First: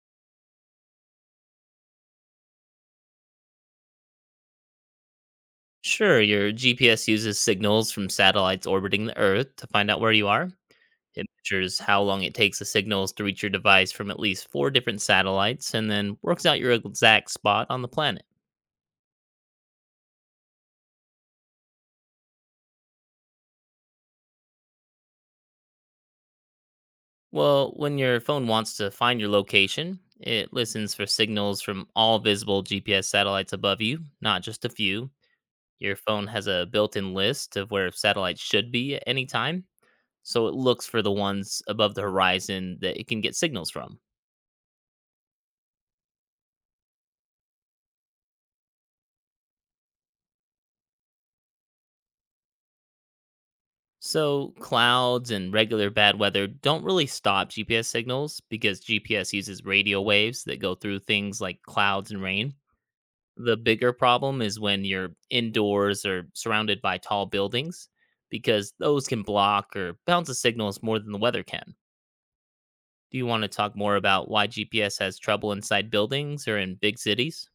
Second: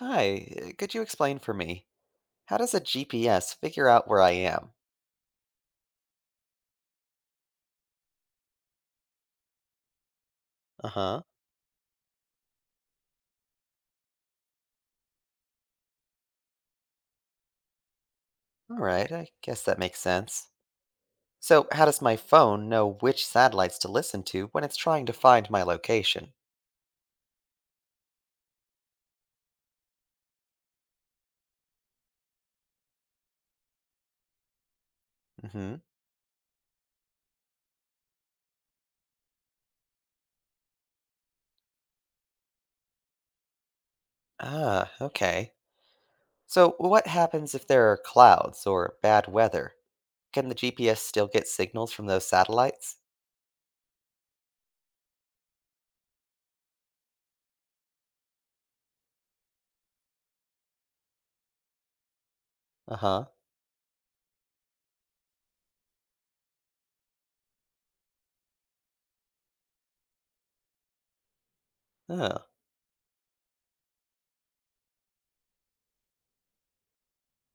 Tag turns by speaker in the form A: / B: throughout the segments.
A: Hi, could you explain for me? How does a GPS figure out where I am?
B: Sure, your GPS uses signals from satellites orbiting the Earth to find out where you are.
A: Uh huh.
B: It measures how long it takes the signals to reach your device from at least four different satellites, and then works out your exact spot on the planet.
A: All right, I guess that makes sense. So, how does my phone know which satellites to listen to when it's trying to find my location?
B: Well, when your phone wants to find your location, it listens for signals from all visible GPS satellites above you, not just a few.
A: Mm hmm.
B: Your phone has a built in list of where satellites should be at any time, so it looks for the ones above the horizon that it can get signals from.
A: Ah, okay. So, what happens if there are clouds or bad weather? Can the GPS still get signals from those satellites?
B: So, clouds and regular bad weather don't really stop GPS signals, because GPS uses radio waves that go through things like clouds and rain.
A: Uh
B: The bigger problem is when you're indoors or surrounded by tall buildings, because those can block or bounce the signals more than the weather can.
A: huh.
B: Do you want to talk more about why GPS has trouble inside buildings or in big cities?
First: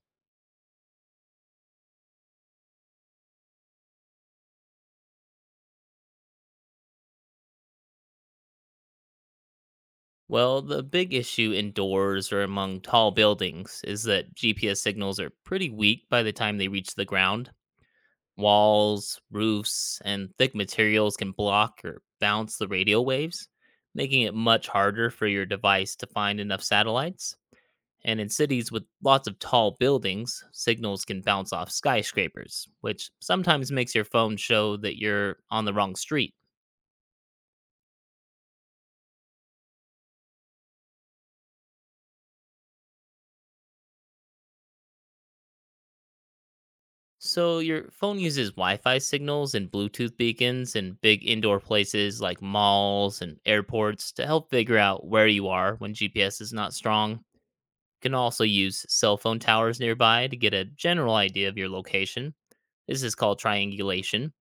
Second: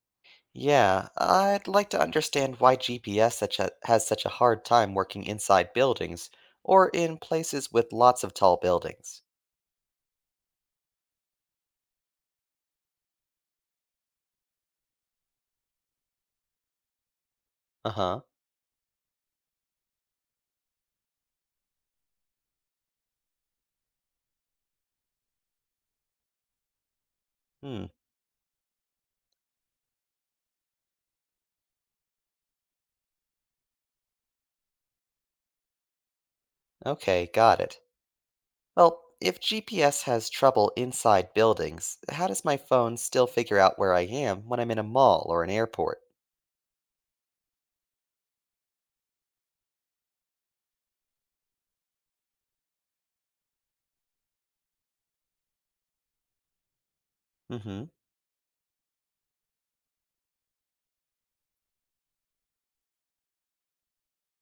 A: Yeah, I'd like to understand why GPS has such a hard time working inside buildings or in places with lots of tall buildings.
B: Well, the big issue indoors or among tall buildings is that GPS signals are pretty weak by the time they reach the ground.
A: Uh huh.
B: Walls, roofs, and thick materials can block or bounce the radio waves, making it much harder for your device to find enough satellites.
A: Hmm.
B: And in cities with lots of tall buildings, signals can bounce off skyscrapers, which sometimes makes your phone show that you're on the wrong street.
A: Okay, got it. Well, if GPS has trouble inside buildings, how does my phone still figure out where I am when I'm in a mall or an airport?
B: So, your phone uses Wi Fi signals and Bluetooth beacons in big indoor places like malls and airports to help figure out where you are when GPS is not strong.
A: Mm hmm.
B: Can also use cell phone towers nearby to get a general idea of your location. This is called triangulation.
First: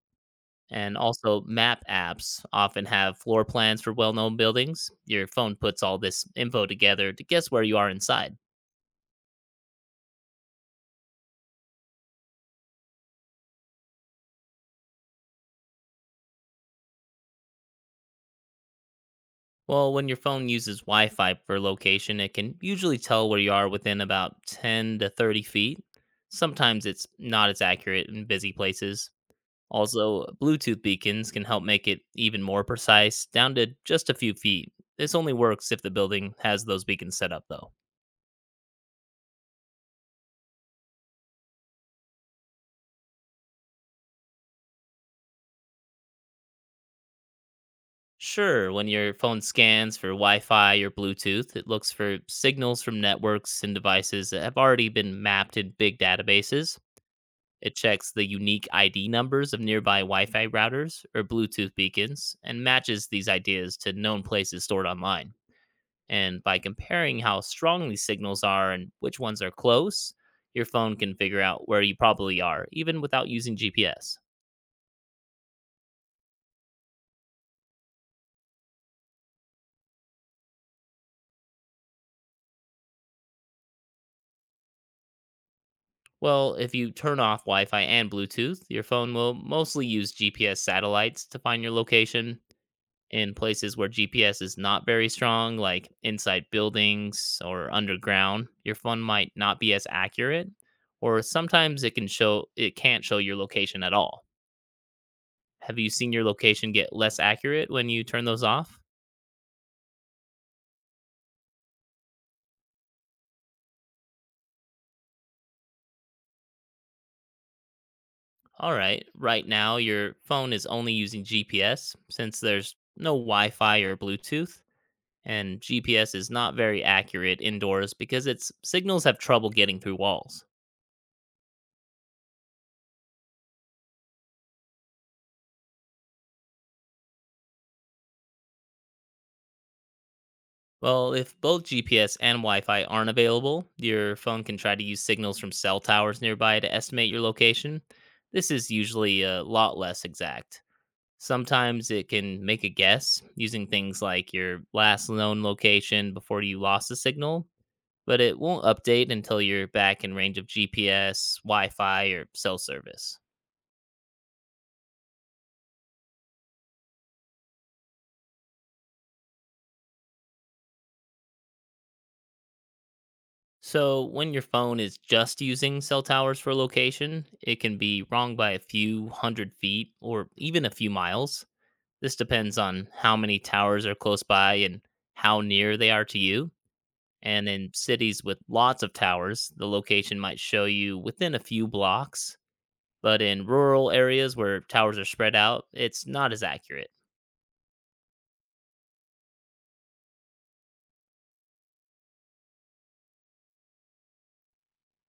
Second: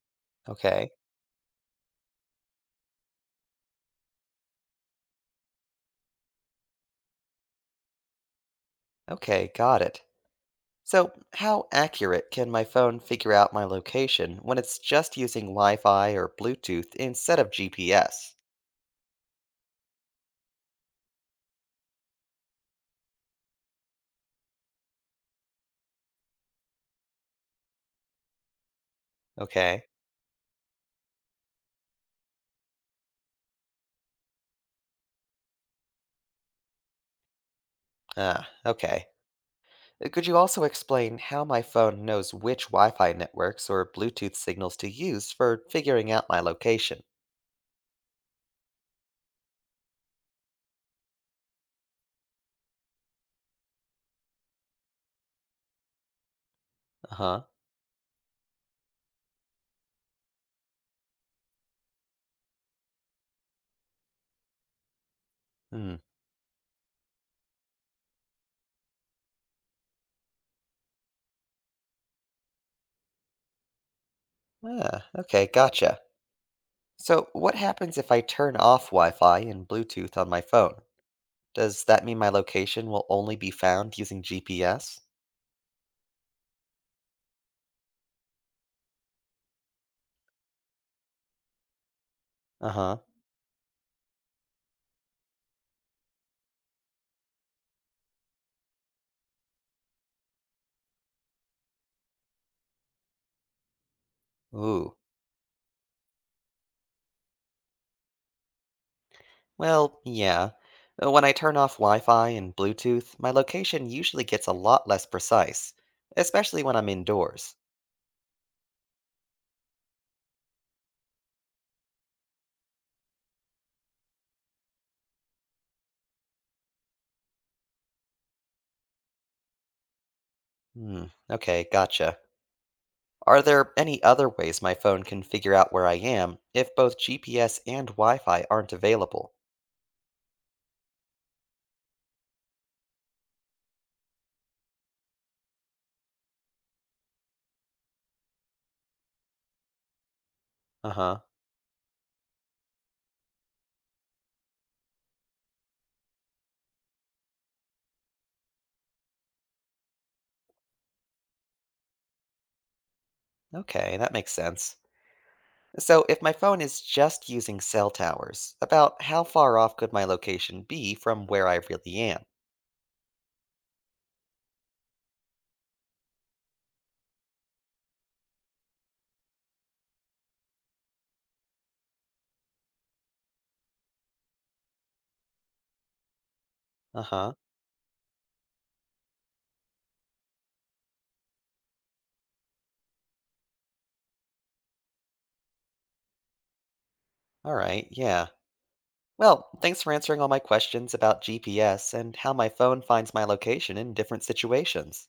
A: Okay.
B: And also, map apps often have floor plans for well known buildings. Your phone puts all this info together to guess where you are inside.
A: Okay, got it. So, how accurate can my phone figure out my location when it's just using Wi Fi or Bluetooth instead of GPS?
B: Well, when your phone uses Wi Fi for location, it can usually tell where you are within about 10 to 30 feet. Sometimes it's not as accurate in busy places.
A: Okay.
B: Also, Bluetooth beacons can help make it even more precise, down to just a few feet. This only works if the building has those beacons set up, though.
A: Ah, okay. Could you also explain how my phone knows which Wi Fi networks or Bluetooth signals to use for figuring out my location?
B: Sure, when your phone scans for Wi Fi or Bluetooth, it looks for signals from networks and devices that have already been mapped in big databases.
A: Uh huh.
B: It checks the unique ID numbers of nearby Wi Fi routers or Bluetooth beacons, and matches these ideas to known places stored online.
A: Hmm.
B: And by comparing how strong these signals are and which ones are close, your phone can figure out where you probably are, even without using GPS.
A: Ah, okay, gotcha. So, what happens if I turn off Wi Fi and Bluetooth on my phone? Does that mean my location will only be found using GPS?
B: Well, if you turn off Wi Fi and Bluetooth, your phone will mostly use GPS satellites to find your location.
A: Uh huh.
B: In places where GPS is not very strong, like inside buildings or underground, your phone might not be as accurate, or sometimes it can show, it can't show your location at all.
A: Ooh.
B: Have you seen your location get less accurate when you turn those off?
A: Well, yeah. When I turn off Wi Fi and Bluetooth, my location usually gets a lot less precise, especially when I'm indoors.
B: All right. Right now, your phone is only using GPS since there's no Wi Fi or Bluetooth, and GPS is not very accurate indoors because its signals have trouble getting through walls.
A: Hmm. Okay, gotcha. Are there any other ways my phone can figure out where I am if both GPS and Wi Fi aren't available?
B: Well, if both GPS and Wi Fi aren't available, your phone can try to use signals from cell towers nearby to estimate your location. This is usually a lot less exact.
A: Uh huh.
B: Sometimes it can make a guess using things like your last known location before you lost the signal, but it won't update until you're back in range of GPS, Wi Fi, or cell service.
A: Okay, that makes sense. So, if my phone is just using cell towers, about how far off could my location be from where I really am?
B: So, when your phone is just using cell towers for location, it can be wrong by a few hundred feet or even a few miles. This depends on how many towers are close by and how near they are to you.
A: Uh huh.
B: And in cities with lots of towers, the location might show you within a few blocks. But in rural areas where towers are spread out, it's not as accurate.
A: All right, yeah. Well, thanks for answering all my questions about GPS and how my phone finds my location in different situations.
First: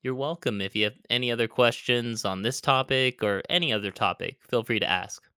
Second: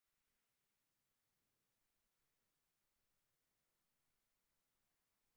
B: You're welcome. If you have any other questions on this topic or any other topic, feel free to ask.